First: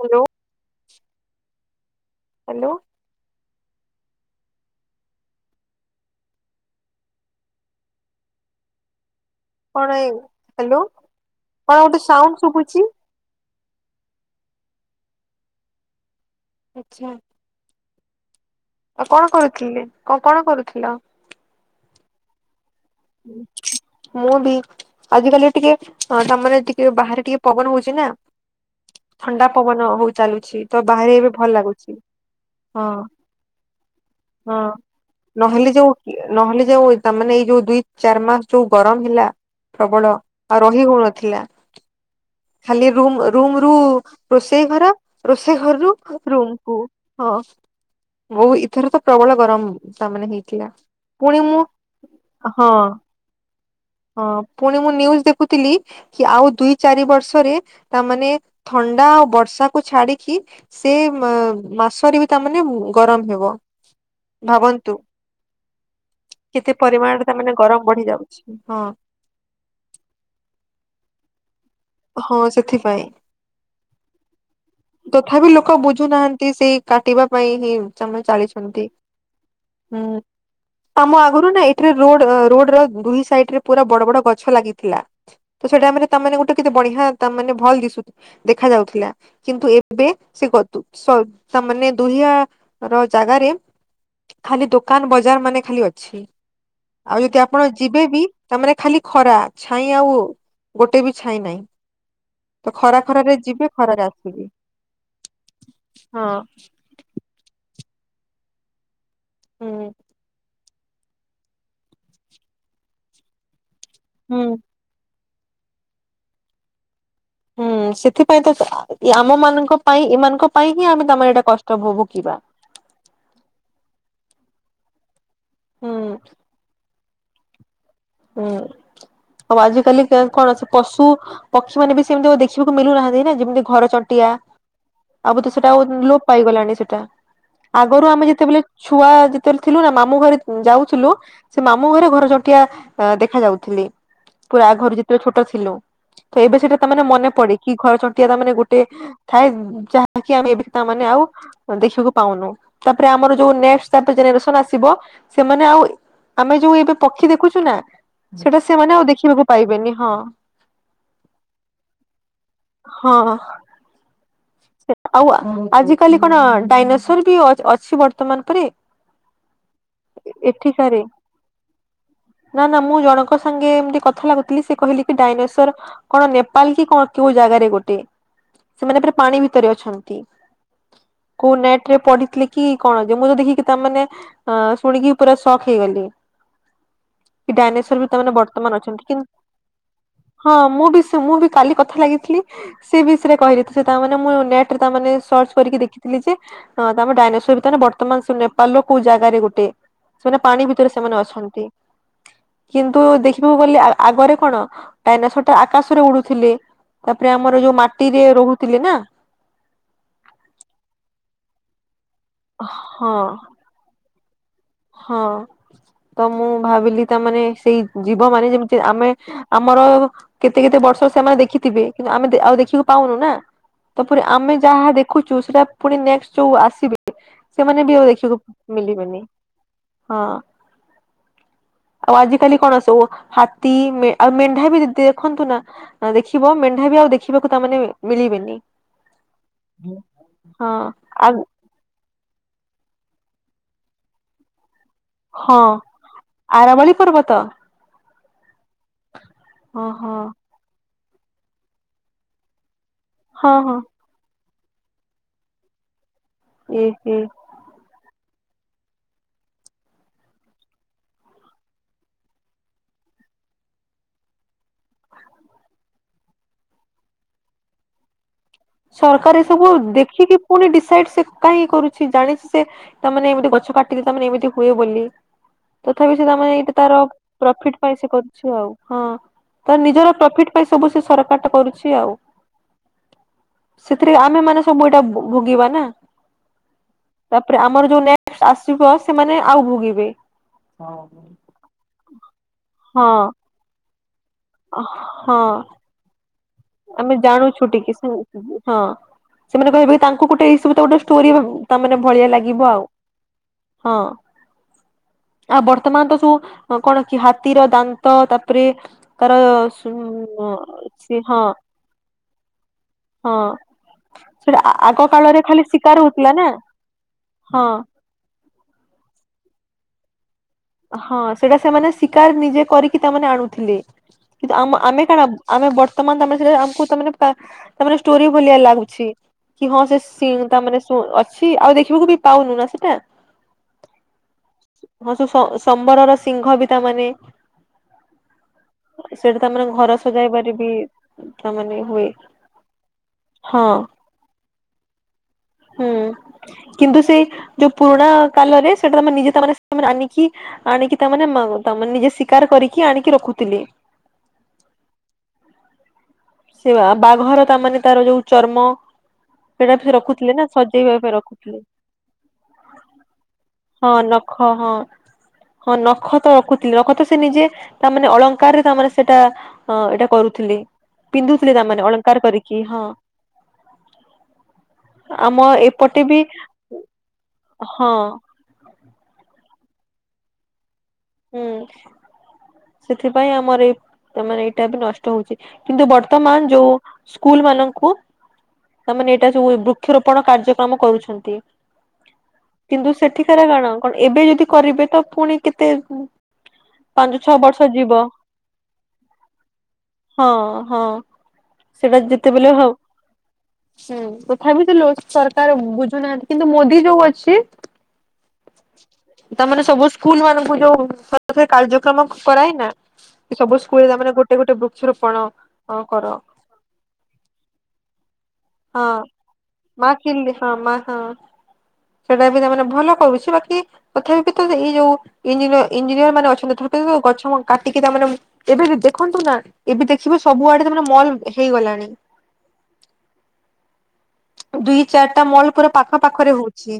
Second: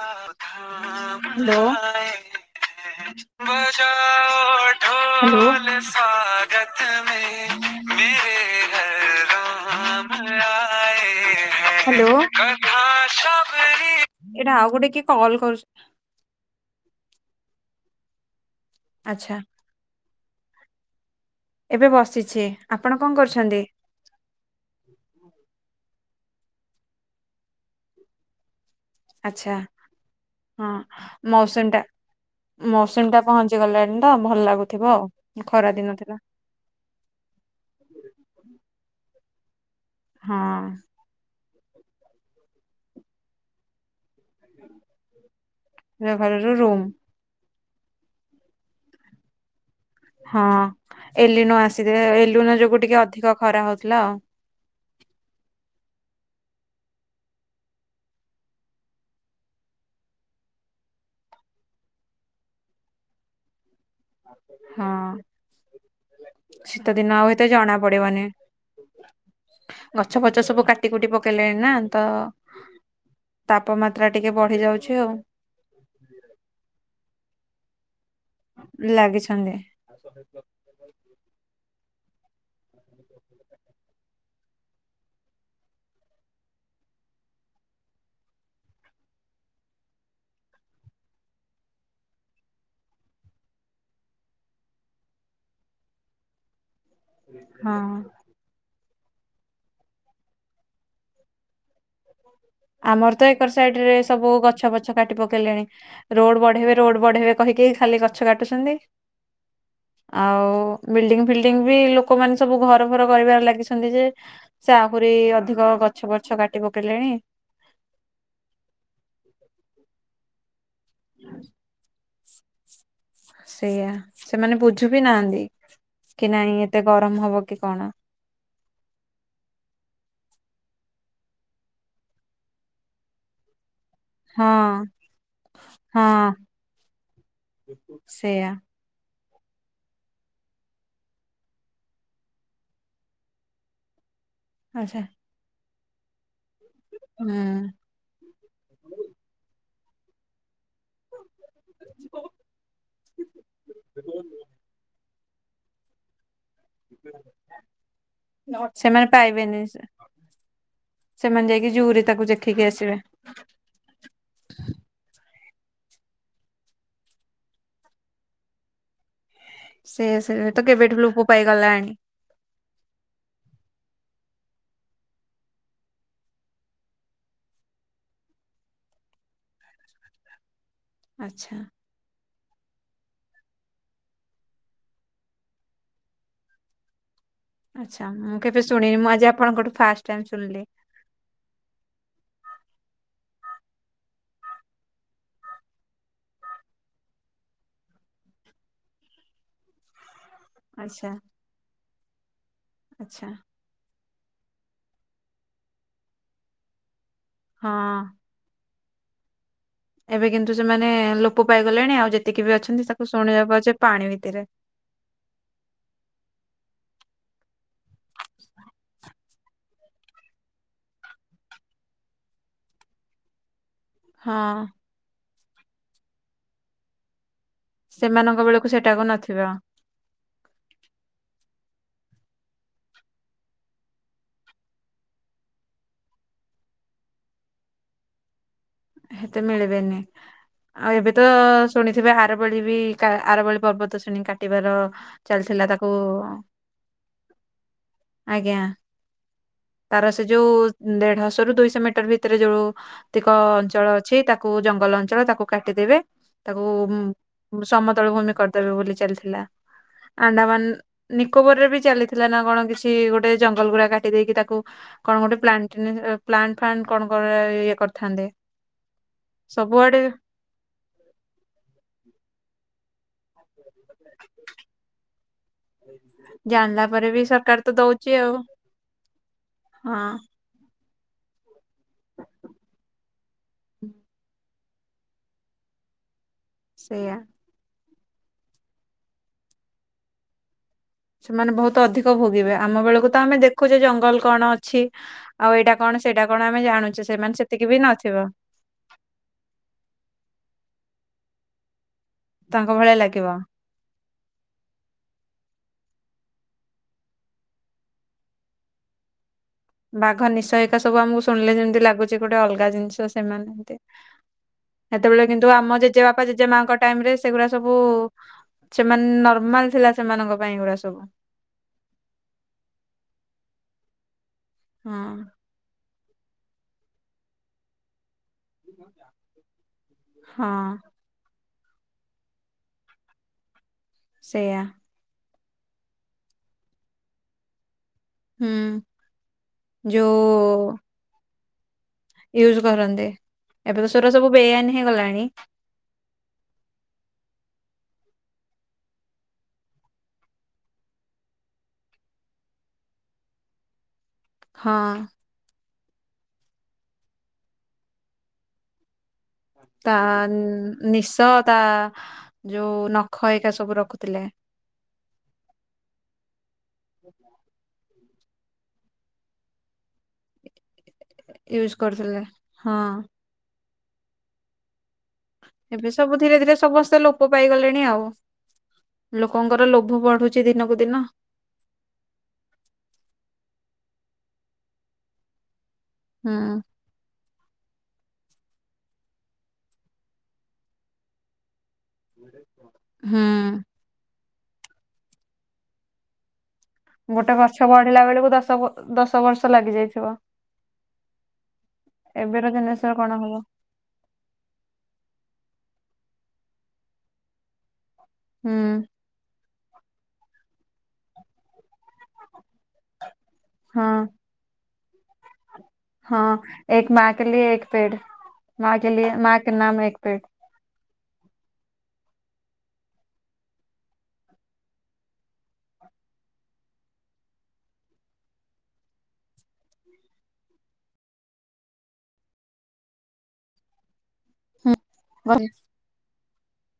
Hello hello hello. [unintelligible] କଣ hello କଣ ଗୋଟେ ସାଉଣ୍ଡ ଶୁବୁଛି। ଶବରି [unintelligible] ଏଇଟା ଆଉ ଗୋଟେ କିଏ କଲ୍ କରୁ ଆଛା। ଆଉ କଣ ଆଚ୍ଛା କରୁଥିଲି କଣ କରୁଥିଲ? ଏବେ ବସିଛି ଆପଣ କଣ କରୁଛନ୍ତି? ମୁଁ ବି ଆଜିକାଲି ଟିକେ ଅ ତାମାନେ ଟିକେ ବାହାରେ ଟିକେ ପବନ ହଉଛି ନା ଥଣ୍ଡା ଆଚ୍ଛା ପବନ ହଉ ଚାଲୁଛି ହଁ ତ ବାହାରେ ଏବେ ଭଲ ମୌସୁମୀ ଟା ଲାଗୁଛି। ହଁ ମୌସୁମୀ ଟା ପହଞ୍ଚି ଗଲାଣି ତ ଭଲ ହଁ ଲାଗୁଥିବ ଆଉ। ଖରା ନହେଲେ ଦିନ ଯୋଉ ଥିଲା ନହେଲେ ଯୋଉ ତାମାନେ ଏଇ ଯୋଉ ଦୁଇ ଚାର ମାସ ଯୋଉ ଗରମ ହେଲା ପ୍ରବଳ ହଁ ଆଉ ରହି ହଉନଥିଲା। ଖାଲି ରୁମ ରୁମରୁ ରୋଷେଇ ଘର ରୋଷେଇ ଘର ରୁ ଘରରୁ ରୁମ କୁ ରୁମ୍ ହଁ ଓଃ ଏଥର ତ ପ୍ରବଳ ଗରମ ତା ମାନେ ହଁ ହେଇଥିଲା ପୁଣି ମୁଁ [inaudible] ହଁ ଯୋଗୁ ଟିକେ ଅଧିକ ଖରା ହଉଥିଲା ଆଉ ହଁ ପୁଣି ମୁଁ ନିଉଜ ଦେଖୁଥିଲି କି ଆଉ ଦୁଇ ଚାରି ବର୍ଷରେ ତାମାନେେ ଥଣ୍ଡା ଆଉ ବର୍ଷାକୁୁ ଛାଡିକି ସେ ମା ମାସରେ ବି ତା ମାନେ ଗରମ ହେବ। ଭାବନ୍ତୁ ହଁ କେତେ ଶୀତ ଦିନ ଆଉ ପରିମାଣରେ ଏତେ ତାମାନେ ଜଣା ଗରମ ବଢି ପଡିବନି ଯାଉଛି ହଁ। ଗଛ ଫଛ ସବୁ କାଟି କୁଟି ପକେଇଲେଣି ନା? ତ ହଁ ସେଥିପାଇଁ ତାପମାତ୍ରା ଟିକେ ବଢି ଯାଉଛି ଆଉ ତଥାପି ଲୋକ ବୁଝୁନାହାନ୍ତି ସେଇ କାଟିବା ପାଇଁ ହିଁ ସେମାନେ ଚାଲିଛନ୍ତି। ଲାଗିଛନ୍ତି ହୁଁ [unintelligible] ଆମ ଆଗରୁ ନା ଏଇଠିରେ ରୋଡ ରୋଡର ଦୁଇ ସାଇଡ ରେ ପୁରା ବଡ ବଡ ଗଛ ଲାଗିଥିଲା। ତ ସେଇଟାମାନେ ତାମାନେ ଗୋଟେ କେତେ ବଢିଆ ତା ମାନେ ଭଲ ଦିଶୁ ଦେଖାଯାଉଥିଲା। କିନ୍ତୁ ଏବେ ସେ ଗଛ ତାମାନ ଦୁନିଆ ର ଜାଗାରେ ଖାଲି ଦୋକାନ ବଜାର ମାନେ ଖାଲି ଅଛି ଆଉ ଯଦି ଆପଣ ହଁ। ଯିବେ ବି ତାମାନେ ଖାଲି ଖରା ଛାଇଁ ଆଉ ଗୋଟେ ବି ଛାଇଁ ନାଇଁ? ତ ଖରା ଆମର ଖରା ତ ରେ ଏକର ଯିବେ ସାଇଡ ରେ ଖରାରେ ଆସିବେ। ସବୁ ଗଛ ପଛ କାଟି ପକେଇଲେଣି ହଁ ରୋଡ ବଢେଇବେ ରୋଡ ବଢେଇବେ କହିକେଇ ଖାଲି ଗଛ କାଟୁଛନ୍ତି ହୁଁ ଆଉ ବିଲ୍ଡିଂ ଫିଲ୍ଡିଙ୍ଗ ବି ଲୋକମାନେ ସବୁ ଘର ଫର କରିବାରେ ଲାଗିଛନ୍ତି ଯେ ହୁଁ। ସେ ଆହୁରି ଅଧିକ ଗଛ ଫଛ କାଟି ପକେଇଲେଣି ହୁଁ ସେଥିପାଇଁ ତ ଆମମାନଙ୍କ ପାଇଁ ଏମାନଙ୍କ ପାଇଁ ହିଁ ଆମେ ତମେ ଏଇଟା କଷ୍ଟ ଭୋଗୁଥିବା। ସେଇଆ ସେମାନେ ବୁଝୁ ବିି ନାହାନ୍ତି ହୁଁ କି ନାଇଁ ଏତେ ଗରମ ହବ କି କଣ? ହୁଁ। ଆଉ ଆଜିକାଲି କଣ ପଶୁ ପକ୍ଷୀ ମାନେ ବି ସେମିତି ଦେଖିବାକୁ ମିଲୁନାହାଁନ୍ତି ନା ଯେମିତି ଘର ଚ ଟିଆ ହଁ ଆଉ ବୋଧେ ସେଟା ଆଉ ଲୋପ ହଁ ପାଇଗଲାଣି ସେଟା ଆଗରୁ ଆମେ ସେଇଆ ଯେତେବେଳେ ଛୁଆ ଯେତେବେଳେ ଥିଲୁ ନା ମାମୁଁ ଘରେ ଯାଉଥିଲୁ ସେ ମାମୁଁ ଘରେ ଘରଚଟିଆ ଦେଖା ଯାଉଥିଲେ ପୁରା ଘରେ ଆଚ୍ଛା ଯେତେବେଳେ ଛୋଟ ଥିଲୁ ସେଇ କଥାଟାମାନେ ମନେ ହୁଁ। ପଡେ କି ଘର ଚଟିଆ ତ ମାନେ ଗୋଟେ ଥାଏ ଯାହାକି ଆମେ ଏବେ ତାମାନେ ଆଉ ଦେଖିବାକୁ ପାଉନୁ ତାପରେ ଆମର ନେଷ୍ଟ ତା ପରେ ଜେନେରେସନ ଆସିବ ସେମାନେ ଆଉ ଆମେ ଯୋଉ ଏବେ ପକ୍ଷୀ ଦେଖୁଛୁ ନା? ସେଟା ଆଉ ସେମାନେ ଦେଖିବାକୁ ପାଇବେନି। ହଁ ସେମାନେ ଯାଇକି ଜୁଉ ରେ ତାକୁ ଦେଖିକି ଆସିବେ। ହଁ ଆଉ ଆଜି କାଲି କଣ ଡାଇନୋସର ବି ଅଛି ବର୍ତ୍ତମାନ ପରି? ସେୟା ସେୟା ତ କେବେ ଠୁ ଲୋପ ପାଇଗଲାଣି। ନାଁ ନାଁ ମୁଁ ଜଣଙ୍କ ସାଙ୍ଗେ ଏମତି କଥା ଲାଗୁଥିଲି ସେ କହିଲେ କି ଡାଇନେସର କଣ ନେପାଳ କି କଣ କେଉଁ ଜାଗାରେ ଗୋଟେ ସେମାନେ ପୂରାପାଣି ଭିତରେ ଅଛନ୍ତି। କୁ ଆଚ୍ଛା ନେଟ ରେ ପଢିଥିଲେ କି କଣ ଯେ ମୁଁ ଦେଖିକି ତା ମାନେ ଆ ଶୁଣିକି ପୁରା ସକ୍ ହେଇଗଲି। [inaudible] କି ଡ଼ାଇନେସର ଆଚ୍ଛା ବି ମାନେ ମୁଁ କେବେ ବର୍ତ୍ତମାନ ଶୁଣିନି ଅଛନ୍ତି ମୁଁ ଆଜି କିନ୍ତୁ ଆପଣଙ୍କଠୁ ଫାଷ୍ଟ ଟାଇମ ହଁ ଶୁଣିଲି ମୁଁ ବି ସେ ମୁଁ ବି କାଲି କ ଲାଗିଥିଲି ସେ ବିଷୟରେ କହି ଦେଇଥିଲି ତାମାନେ ମୁଁ ନେଟରେ ତା ସର୍ଚ୍ଚ କରିକି ଦେଖିଥିଲି ଯେ ହଁ ତ ଆମର ଡାଇନେସର ବର୍ତ୍ତମାନ ସେ ନେପାଳ ର କୋଉ ଜାଗାରେ ଗୋଟେ ସେମାନେ ପାଣି ଭିତରେ ଆଚ୍ଛା ସେମାନେ ଅଛନ୍ତି। କିନ୍ତୁ ଆଚ୍ଛା ଦେଖିବାକୁ ଗଲେ ଆ ଆଗରେ କଣ ଡାଇନେସର ଟା ଆକାଶରେ ଉଡୁଥିଲି ତାପରେ ଆମର ହଁ ଯୋଉ ମାଟିରେ ରହୁଥିଲେ ନା। ଏବେ କିନ୍ତୁ ସେମାନେ ଲୋପ ପାଇଗଲେଣି ଆଉ ଯେତିକି ବି ଅଛନ୍ତି ତାକୁ ହଁ ଶୁଣିବାକୁ ପାଉଛି ଯେ ପାଣି ଭିତରେ, ହଁ ତ ମୁଁ ଭାବିଲି ତା ମାନେ ସେଇ ଜୀବ ମାନେ ଯେମିତି ଆମେ ଆମର କେତେ କେତେ ବର୍ଷ ସେମାନେ ଦେଖିଥିବେ କିନ୍ତୁ, ଆମେ ଆଉ ଦେଖିକୁ ପାଉନୁ ନା। ତାପରେ ହଁ ଆମେ ଯାହା ଦେଖୁଛୁ ସେଟା ପୁଣି ନେକ୍ସଟ୍ ଯୋଉ ଆସିବେ ସେମାନେ ବି ଆଉ ସେମାନଙ୍କ ବେଳକୁ ଦେଖିବାକୁ ସେଟାକୁ ମିଳିବେନି ନଥିବ। ହଁ। ଆଉ ଆଜିିକାଲି କଣ, ସବୁ ହାତୀ ଆଉ ମେଣ୍ଢା ବି ଦେଖନ୍ତୁ ନା ହଁ ଦେଖିବ ମେଣ୍ଢା ବି ଆଉ ଦେଖିବାକୁ ତା ମାନେ ମିଳି ମିଳିବେନି। ହେତେ ମିଳିବେନି ହଁ ଆଉ ଏବେ ତ ଆ ଶୁଣି ଥିବେ ଆରବଳି ବି ଆରବଳି ପର୍ବତ ଶ୍ରେଣି କାଟିବାର। ହଁ ଚାଲିଥିଲା ତାକୁ ଆରାବଳି ପର୍ବତ ଆଜ୍ଞା। ହଁ ତାର ହଁ ସେ ଯୋଉ ଦେଢଶହ ରୁ ଦୁଇଶହ ମିଟର ଭିତରେ ଯୋଉ ଯେଉତିକ ହଁ ହଁ ଅଛି ତାକୁ ଜଙ୍ଗଲ ଅଞ୍ଚଳ, ତାକୁ କାଟିଦେବେ ତାକୁ ଏ ହେ ସମତଳ ଭୂମି କରିଦେବେ ବୋଲି ଚାଲିଥିଲା ଆଣ୍ଡାମାନ ନିକୋବର ରେ ବି ଚାଲିଥିଲା ନା କଣ କିଛି ଗୋଟେ ଜଙ୍ଗଲ ଗୁଡା କାଟି ଦେଇେଇକି ତାକୁ କଣ ଗୋଟେ ପ୍ଲାଣ୍ଟ ଫାଲଣ୍ଟ କଣ ଗୋଟେ ଇଏ କରିଥାନ୍ତେ। ସରକାର ଏ ସବୁ ସବୁଆଡେ ଦେଖିକି ପୁଣି ଡିସାଇଡ୍ ସେ କାହିଁଁ କରୁଛି ଜାଣିଛି ସେ ତାମାନେ ଏମିତି ଗଛ କାଟିଲେ ତାମାନେ ଏମିତି ହୁଏ ବୋଲି। ତଥାପି ସେ ତମେ ଏଇଟା ଜାଣିଲା ତାର ପରେ ବି ସରକାର ତ ପ୍ରଫିଟ୍ ପାଇଁ ଦଉଛି ସେ କରୁଛୁ ଆଉ ହଁ। ତ ହଁ। ନିଜର ପ୍ରଫିଟ୍ ପାଇଁ ସବୁ ସେ ସରକାରଟା କରୁଛି ଆଉ। ସେଥିରେ ଆମେ ମାନେ ସବୁ ଏଇଟା ଭୋଗିବା ନା। ସେଇୟା। ତାପରେ ଆମର ଯୋଉ ନେକ୍ସଟ୍ ଆସିବ ସେମାନେ ଆଉ ଭୋଗିବେ। ସେମାନେ ବହୁତ ଅଧିକ ଭୋଗିବେ, ଆମ ହଁ ବେଳକୁ ତ ଆମେ ଦେଖୁଛେ ଜଙ୍ଗଲ କଣ ଅଛି, ହଁ ଆଉ ଏଇଟା କଣ ସେଇଟା କଣ ଆମେ ଜାଣୁଛେ ଆମେ ସେମାନେ ଜାଣୁଛୁ ସେତିକି ବି ଟିକେ ସେ ନଥିବ। ହଁ ସେମାନେ କହିବେ, ତାଙ୍କୁ ଗୋଟେ ଏଇ ସବୁ ତ ଗୋଟେ ଷ୍ଟୋରି, ତା ମାନେ ଭଳିଆ ତାଙ୍କ ଲାଗିବ ଆଉ। ଭଳିଆ ଲାଗିବ। ହଁ। ଆଉ ବର୍ତ୍ତମାନ ତ ଯୋଉ କଣ କି ହାତୀର ଦାନ୍ତ ତାପରେ ତାର ହଁ ବାଘ ହଁ ନିସୟିକା ସବୁ ଆମକୁ ସେଟା ଶୁଣିଲେ ଯେମତି ଲାଗୁଛି ଗୋଟେ ଅଲଗା ଜିନିଷ ସେମାନେ ଏମିତି ଆଗ ସେତେବେଳେ କାଳରେ କିନ୍ତୁ ଖାଲି ଆମ ଶିକାର ଜେଜେ ବାପା ହଉଥିଲା ଜେଜେ ନା ମାଙ୍କ ଟାଇମ୍ ରେ ସେଗୁଡା ହଁ। ସବୁ ସେମାନେ ନର୍ମାଲ ଥିଲା ସେମାନଙ୍କ ପାଇଁ ଏଗୁଡା ସବୁ। ହଁ ସେଟା ସେମାନେ ଶିକାର ନିଜେ କରିକି ତାମାନେ ଆଣୁଥିଲେ, କିନ୍ତୁ ଆମ ଆମେ ହଁ କଣ? ଆମେ ବର୍ତ୍ତମାନ ତମେ, ସେଟା ଆମକୁ ତାମାନେ ତା ତା ମାନେ ଷ୍ଟୋରି ଭଲିଆ ଲାଗୁଛି କି ହଁ ସେ ସିନ୍ ତା ହଁ ମାନେ ଅଛି। ଅଛି ଆଉ ଦେଖିବାକୁ ବି ପାଉନୁ ନା ସେଟା। ସେଇୟା। ହଁ ସ ସମ୍ବରର ସିଂହ ବି ତା ମାନେ। ହୁଁ ସେଟା ତା ମାନେ ଘର ସଜାଇବାରେ ବି ଯୋଉ ତାମାନେ। ହୁଏ ୟୁଜ କରନ୍ତୀ ହଁ ଏବେ ତ ସେଗୁରା ସବୁ ବେଆଇନ୍ ହେଇଗଲାଣି। ହୁଁ କିନ୍ତୁ ସେ ଯୋଉ ପୁରୁଣା କାଲରେ ସେଇଟା ତମେ ନିଜେ ତା ମାନେ ସେମାନେ ଆଣିକି। ଆଣିକି ତାମାନେ ମ୍ ମ୍ ନିଜେ ଶିକାର କରିକି ଆଣିକି ରଖୁଥିଲେ। ହଁ। ସେ ବାଘର ତା ମାନେ ତାର ଯୋଉ ଚର୍ମ। ସେଇଟା ବି ସେ ତା ରଖୁଥିଲେ ନା ସଜେଇବା ପାଇଁ ନିଶ ତା ରଖୁଥିଲେ ଯୋଉ ନଖ ଏକଇା ସବୁ ହଁ ରଖୁଥିଲେ। ନଖ ହଁ ହଁ ନଖତ ରଖୁଥିଲେ ନଖତ ସେ ନିଜେ ତାମାନେ ଅଳଙ୍କାରରେ ତାମାନେ ସେଇଟା ହଁ ଏଇଟା କରୁଥିଲେ ପିନ୍ଧୁଥିଲେ ୟୁଜ ତାମାନେ କରୁଥିଲେ ଅଳଙ୍କାର କରିକି ହଁ। ଆମ ଏବେ ଏପଟେ ସବୁ ବି ଧୀରେ ଧୀରେ ସମସ୍ତେ ଲୋପ୍ ପାଇ ଗଲେଣି ହଁ ଆଉ। ଲୋକଙ୍କର ଲୋଭ ବଢୁଛି ଦିନକୁ ଦିନ। ହୁଁ ସେଥିପାଇଁ ଆମର ଏଇ ମାନେ ଏଇଟା ଏବେ ନଷ୍ଟ ହଉଛି କିନ୍ତୁ ବର୍ତ ହୁଁ ବର୍ତମାନ ଯଉ ସ୍କୁଲ ମାନଙ୍କୁ ତାମାନେ ଏଇଟା ଯୋଉ ବୃକ୍ଷରୋପଣ କାର୍ଯ୍ୟକ୍ରମ କରୁଛନ୍ତି। କିନ୍ତୁ ହୁଁ ସେଠିକାର କଣ କଣ ଏବେ ଯଦି କରିବେ ତ ପୁଣି କେତେ ପାଞ୍ଚ ଗୋଟେ ଛଅ ବର୍ଷ ଗଛ ଯିବ ବଢିଲା ବେଳକୁ ଦଶ ଦଶ ବର୍ଷ ଲାଗି ଯାଇଥିବ। ହଁ ହଁ ସେଇଟା ଏବେ ଯେତେବେଳେ ର ହଉ ଜେନେରେଶନ କଣ ହବ। ହୁଁ ତଥାପି ତ ଲୋ ସରକାର ବୁଝୁନାହାନ୍ତି କିନ୍ତୁ ମୋଦି ଯୋଉ ଅଛି ହୁଁ। ତା ମାନେ ସବୁ ସ୍କୁଲ ମାନଙ୍କୁ ଯୋଉ କାର୍ଯ୍ୟକ୍ରମ କରାଇନା ସବୁ ହଁ ସ୍କୁଲାରେ ଗୋଟେ ଗୋଟେ ବୃକ୍ଷ ରୋପଣ। ହଁ ଏକ ମା କେ ଲିଏ ଏକ ପେଡ଼ ମା ହଁ କେ ଲିଏ ମା କେ ନାମ ମା ଏକ ପେଡ଼। କିଲି ହଁ ମା ହଁ ସେଟା ବି ତାମାନେେ ଭଲ କରୁଛି ବାକି ତଥାପି ତ ଏଇ ଯୋଉ ଇଞ ଇଞ୍ଜିନିୟର ମାନେ ଅଛନ୍ତି ଗଛ କାଟିକି ତାମାନେ ଏବେ ଦେଖନ୍ତୁ ନା ଏବେ ଦେଖିବ ସବୁଆଡେ ତମର ମଲ ହେଇଗଲାଣି। ଦୁଇ ଚାରିଟା ପେଡ ମଲ ପୁରା ପାଖ ପାାଖରେ ହଉଛି।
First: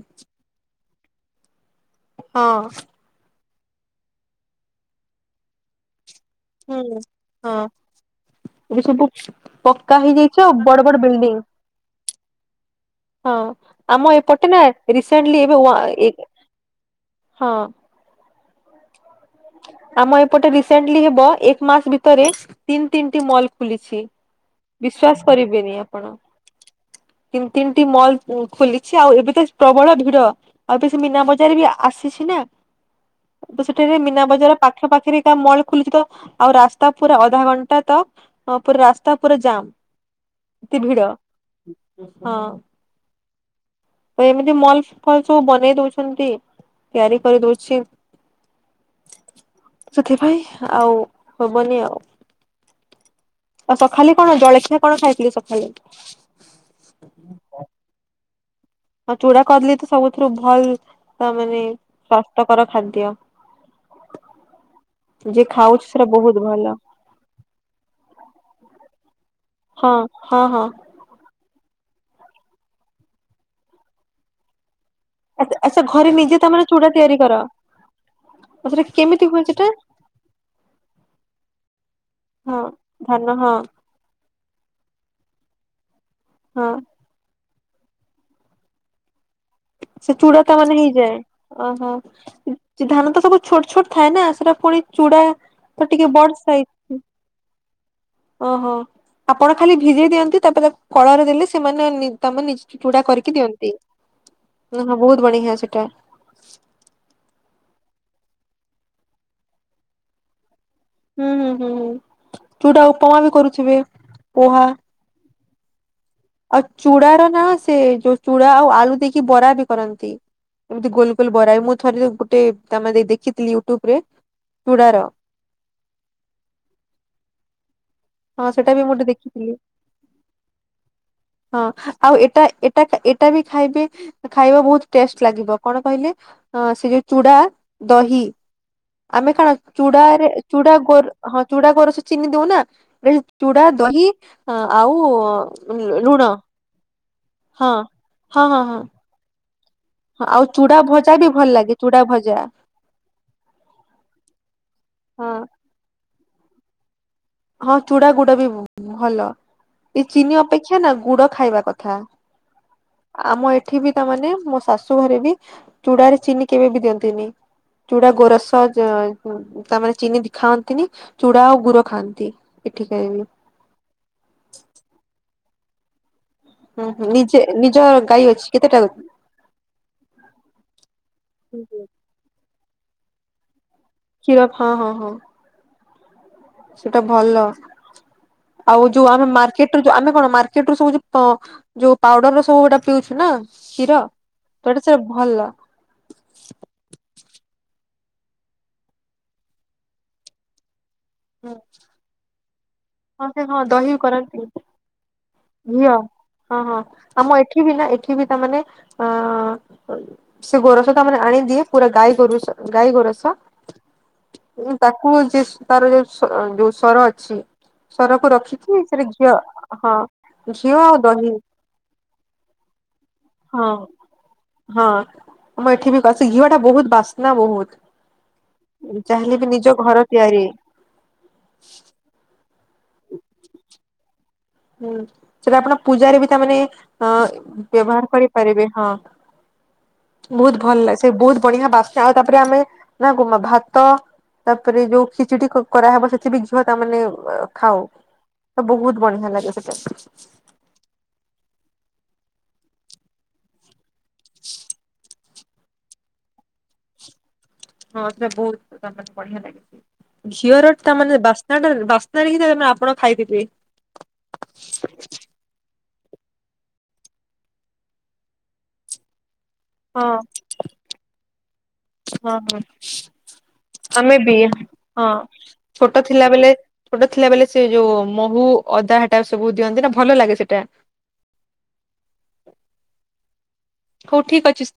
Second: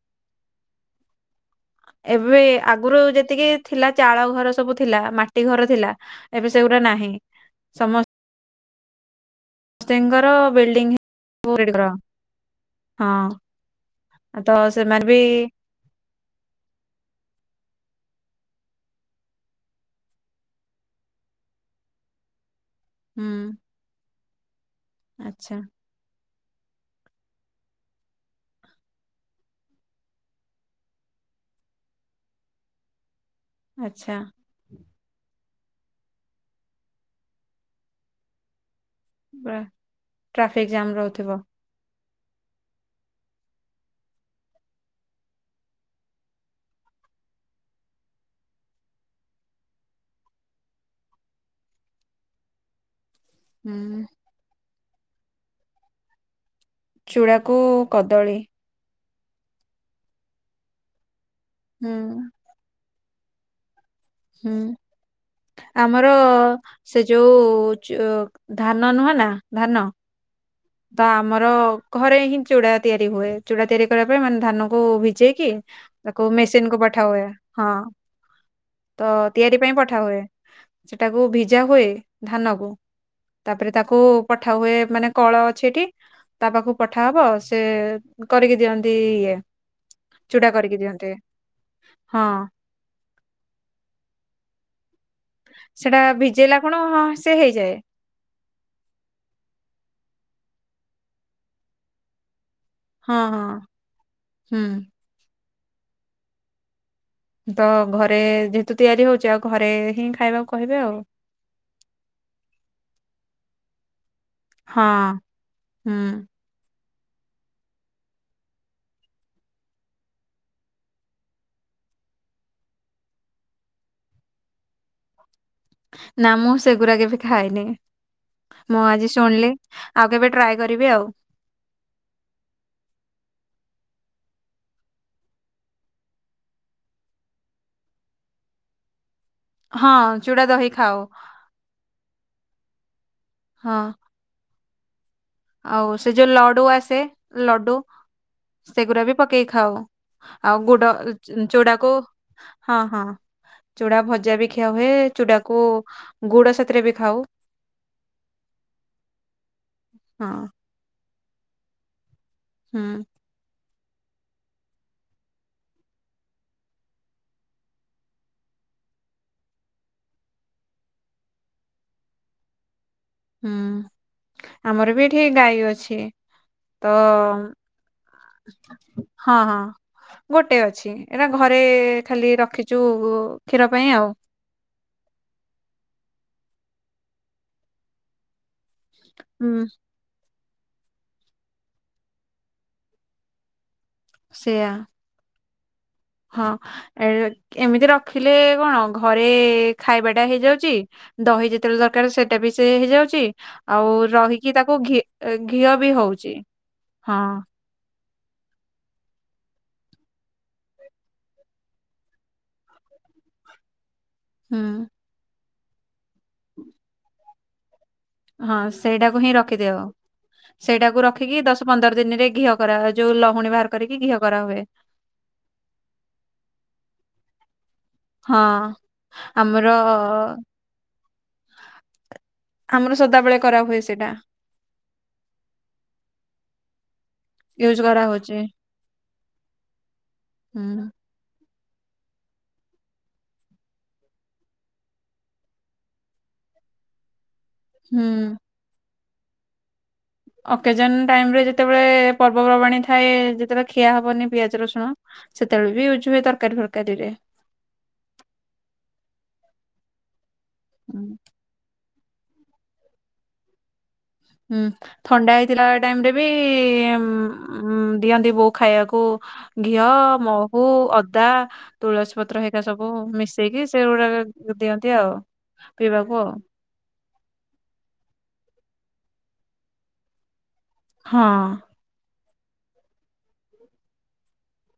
ଏବେ ହଁ ଆଗରୁ ଯେତିକି ଥିଲା ଚାଳ ଘର ସବୁ ଥିଲା ମାଟି ଘର ଥିଲା। ଏବେ ସେଗୁଡା ହୁଁ ନାହିଁ ହଁ ସମସ୍ତ ଏବେ ସବୁ ପ ପକ୍କା ହେଇଯାଇଛି ଆଉ ବଡ ବଡ ବିଲ୍ଡିଂ। ରେଡି ଘର। ହଁ ଆମ ଏପଟେ ତ ନା ସେମାନେ ବି ରିସେଣ୍ଟଲି ଏବେ ୱା ଏ ହଁ। ଆମ ଏପଟେ ରିସେଣ୍ଟଲି ହେବ ଏକ ମାସରେ ଭିତରେ ତିନି ତିନିଟି ହୁଁ ମଲ୍ ଖୋଲିଛି। ଛି ବିଶ୍ଵାସ ଆଚ୍ଛା କରିବେନି ଆପଣ। ତିନି ତିନିଟି ମଲ୍ ଖୋଲିଛି ଆଉ ଏବେ ତ ପ୍ରବଳ ଭିଡ। ଆଉ ବେଶୀ ମୀନା ବଜାର ବି ଆସିଛି ନା। ତ ସେଠାରେ ଆଚ୍ଛା ମୀନା ବଜାର ପାଖ ପାଖରେ ଏକା ମଲ ଖୋଲିଛି ତ ଆଉ ରାସ୍ତା ପୁରା ଅଧା ଘଣ୍ଟା ତ ହ ପୁରା ରାସ୍ତା ପୁରା ଜାମ୍ ଟ୍ରାଫିକ ଏତେ ଜାମ ଭିଡ ରହୁଥିବ। ହଁ। ଏମିତି ମଲ ଫଲ ସବୁ ବନେଇ ଦଉଛନ୍ତି ତିଆରି କରି ଦଉଛି। ସେଥିପାଇଁ ଆଉ ହବନି ଆଉ। ଆଉ ହୁଁ ସଖାଲେ କଣ ଜଳଖିଆ କଣ ଖାଇଥିଲି ସକାଳେ। ଚୂଡ଼ାକୁ କଦଳୀ। ହଁ ଚୁଡା କଦଳୀ ତ ସବୁଥିରୁ ଭଲ ତା ମାନେ ହୁଁ ସ୍ଵାସ୍ଥ୍ୟକର ଖାଦ୍ୟ। ହୁଁ [unintelligible] ଯିଏ ଖାଉଚି ଆମର ସେଇଟା ବହୁତ ଭଲ। ସେ ଯୋଉ ଯୋ ଧାନ ନୁହେଁ ନା ଧାନ ହଁ ହଁ ହଁ ତ ଆମର ଘରେ ହିଁ ଚୁଡା ତିଆରି ହୁଏ ଚୁଡା ତିଆରି କରିବା ପାଇଁ ମାନେ ଧାନକୁ ଭି ଭିଜେଇକି ଆଚ୍ଛା ଆଚ୍ଛା ଘରେ ତାକୁ ନିଜେ ତମର ମେସିନକୁ ଚୁଡା ପଠା ତିଆରି ହୁଏ। କର? ହଁ ଆଉ ସେଟା ତ କେମିତି ହୁଏ ତିଆରି ସେଟା? ପାଇଁ ପଠା ହୁଏ। ସେଟାକୁ ଭିଜା ହୁଏ ଧାନ ହଁ କୁ ଧାନ ହଁ ତାପରେ ତାକୁ କୁ ପଠା ହୁଏ ମାନେ କଳ ଅଛି ଏଠି ତା ହଁ ପାଖକୁ ପଠ ପଠାହବ ସେ କରିକି ଦିଅନ୍ତି ଇଏ ସେ ଚୁଡା ତା ମାନେ କରିକି ଦିଅନ୍ତି ହେଇଯାଏ। ଓହୋ ହଁ ଧାନ ତ ସବୁ ଛୋଟ ଛୋଟ ଥାଏ ନା ସେଇଟା ପୁଣି ଚୁଡା ତ ସେଇଟା ଟିକେ ବଡ ସାଇଜ ଭିଜେଇଲା କଣ ସେ ହେଇଯାଏ। ଓହୋ ଆପଣ ଖାଲି ଭିଜେଇ ଦିଅନ୍ତି ତାପରେ ତା କଳରେ ଦେଲେ ସେମାନେ ନି ତମେ ନିଜେ ଚୁଡା ହଁ କରିକି ହଁ ଦିଅନ୍ତି, ହୁଁ ହଁ ବହୁତ ବଢିଆ ସେଇଟା। ତ ଘରେ ଯେହେତୁ ତିଆରି ହଉଚି ଆଉ ଘରେ ହିଁ ଖାଇବାକୁ କହିବେ ଆଉ ହୁଁ- ହୁଁ ଚୁଡ଼ା ଉପମା ବି କରୁଥିବେ ପୁହା ହଁ, ହୁଁ। ଆଉ ଚୁଡାର ନା ସେ ଯୋଉ ଚୁଡା ଆଉ ଆଳୁ ଦେଇକି ବରା ବି କରନ୍ତି। ଏମିତି ଗୋଲ ଗୋଲ ବରାଏ ମୁଁ ଥରେ ଗୋଟେ ତମେ ଦେଇ ଦେଖିଥିଲି ୟୁଟ୍ୟୁବରେ ଚୁଡାର ନା ମୁଁ ସେଗୁରା କେବେ ଖାଇନି। ହଁ ସେଟା ବି ମୁଁ ଗୋଟେ ଆଜି ଶୁଣିଲି ଦେଖିଥିଲି ଆଉ କେବେ ଟ୍ରାଏ କରିବି ଆଉ ହଁ ଆଉ ଏଇଟା, ଏଇଟା, ଏଇଟା ବି ଖାଇବେ। ଖାଇବା ବହୁତ ଟେଷ୍ଟ ଲାଗିବ କଣ କହିଲେ ସେ ଯୋଉ ଚୁଡା ଦହି। ଆମେ କଣ ହଁ ଚୁଡାରେ ଦହି ଚୁଡା ଖାଉ ଗୋର ହଁ ଚୁଡା ଗୋରସ ଚିନି ଦଉନା ଚୁଡା ହଁ ଦହି ଆଉ ଆଉ ସେ ଲୁଣ ଯୋଉ ଲଡୁ ଆସେ ହଁ ଲଡୁ ହଁ ହଁ ହଁ ସେଗୁରା ବି ପକେଇକି ଖାଉ। ହଁ ଆଉ ଚୁଡା ଗୁଡ ଭଜା ବି ଭଲ ଲାଗେ ଚୁଡାକୁ ଚୁଡା ଭଜା ହଁ ହଁ। ଚୁଡା ଭଜା ବି ଖିଆ ହୁଏ ହଁ ଚୁଡାକୁ ଗୁଡ ସାଥିରେ ବି ଖାଉ। ହଁ ଚୁଡା ଗୁଡ ବି ଭ ଭଲ ଏ ହଁ ଚିନି ଅପେକ୍ଷା ନା ଗୁଡ ଖାଇବା କଥା। ହୁଁ ଆମ ଏଠି ବି ତାମାନେ ମୋ ଶାଶୁ ଘରେ ବି ଚୁଡାରେ ଚିନି କେବେ ବି ଦିଅନ୍ତିନି। ଚୁଡା ଗୋରସ ତାମାନେ ଚିନି ବି ଖାଆନ୍ତିନି ଚୁଡା ଆଉ ଗୁଡ ଖାଆନ୍ତି। ବି ଏଠିଖାଏ ମୁଁ। ହୁଁ, ଆମର ବି ଏଠି ଗାଈ ଅଛି। ତ ହୁଁ, ହୁଁ ନିଜେ ନିଜ ଗାଈ ଅଛି କେତେଟା? ହଁ, ହଁ ଗୋଟେ ଅଛି ଏରା ଘରେ ହୁଁ ହୁଁ ଖାଲି ରଖିଛୁ କ୍ଷୀର ପାଇଁ ଆଉ କ୍ଷୀର ହଁ, ହଁ, ହଁ। ସେଇଟା ଭଲ ଆଉ ଯୋଉ ଆମେ ହୁଁ ମାର୍କେଟରୁ ଯୋଉ ଆମେ କଣ ମାର ଏଟୁ ସବୁ ଯୋଉ ପାଉଡର ସବୁ ପିଉଚୁ ନା କ୍ଷୀର ସେଇଆ ତ ଏଇଟା ସେ ଭଲ। ହଁ ଏମିତି ରଖିଲେ କଣ ଘରେ ଖାଇବାଟା ହେଇଯାଉଚି ଦହି ଯେତେବେଳେ ଦରକାର ସେଇଟା ବି ସେ ହେଇଯାଉଚି। ହଁ ସେ ଚି, ହଁ ଆଉ ଦହି କରନ୍ତି ରହିକି ତାକୁ ଘି ଘିଅ ବି ହଉଚି। ହଁ ହଁ ଆମ ଏଠି ବି ନା ଏଠି ବି ତା ମାନେ ଅ ସେ ଗୋରସ ତା ମାନେ ଆଣିଦିଏ ପୁରା ଗାଈ ଗୋରୁସ, ଗାଈ ଗୋରସ। ହୁଁ ତାକୁ ଯିପସ୍ ସ୍ତରରେ ଯୋଉ ସର ଅଛି ସରକୁ ହଁ ରଖିକି ସେଟା ସେଇଟାକୁ ଘିଅ ହିଁ ରଖିଦିଅ? ହଁ ଘିଅ ଆଉ ସେଇଟାକୁ ଦହି ରଖିକି ଦଶ ପନ୍ଦର ଦିନରେ ଘିଅ କରାହୁଏ, ଯୋଉ ଲହୁଣୀ ବାହାର କରିକି ଘିଅ କରା ହୁଏ। ହଁ ମୁଁ ଏଠି ବି କରିଚି, ଘିଅ ଟା ବହୁତ ବାସ୍ନା ବହୁତ। ହଁ ଯାହାହେଲେ ବି ନିଜ ଆମର ଘର ତିଆରି ଆମର ସଦାବେଳେ କରା ହୁଏ ସେଇଟା। ହୁଁ ସେଇଟା ଆପଣ ପୂଜାରେ ବି ତା ମାନେ ଅ ୟୁଜ କରା ବ୍ୟବହାର ହଉଛି କରିପାରିବେ, ହଁ ବହୁତ ଭଲ ହୁଁ ଲାଗେ, ସେ ବହୁତ ବଢିଆ ବାସ୍ନା ହୁଏ, ତାପରେ ଆମେ ନା ଭାତ ତାପରେ ଯୋଉ ଖିଚିଡି କରାହେବ ସେଥି ବିି ଘିଅଟା ମାନେ ଅ ଖାଉ, ହୁଁ ସବୁ ବହୁତ ବଢିଆ ଲାଗେ ସେଟା। ଅକେଜନ ଟାଇମ୍ ରେ ଯେତେବେଳେ, ପର୍ବପର୍ବାଣୀ ଥାଏ ଯେତେବେଳେ ଖିଆ ହବନି ପିଆଜ ରସୁଣ, ସେତେବେଳେ ବି ୟୁଜ୍ ହୁଏ ତରକାରୀ ଫରକାରୀ ରେ ହଁ ସେଇଟା ବହୁତ ବଢିଆ ଲାଗେ, ଘିଅର ହୁଁ। ତାମାନେ ବାସ୍ନା ନା ନା ବାସ୍ନାରେ ଆପଣ ଖାଇଦେବେ। ହୁଁ ଥଣ୍ଡା ହେଇଥିଲା ଟାଇମ ରେ ବି ମୁ ଆଁ ଦିଅନ୍ତି ବୋଉ ଖାଇବାକୁ ଘିଅ, ହଁ ମହୁ, ଅଦା ତୁଳସୀ ହଁ ପତ୍ର ହଁ ହେରିକା, ସବୁ ମିଶେଇକି ଆମେ ସେଗୁଡ଼ାକ ବି ଦିଅନ୍ତି ହଁ ଆଉ ଛୋଟ ପିଇବାକୁ ଥିଲା ଆଉ ବେଲେ ଛୋଟ ଥିଲା ବେଲେ ସେ ଯୋଉ ମହୁ, ଅଦା ହେଟା ସବୁ ଦିଅନ୍ତି ନା, ଭଲ ଲାଗେ ସେଟା। ହଁ ହଉ ଠିକ ଅଛି।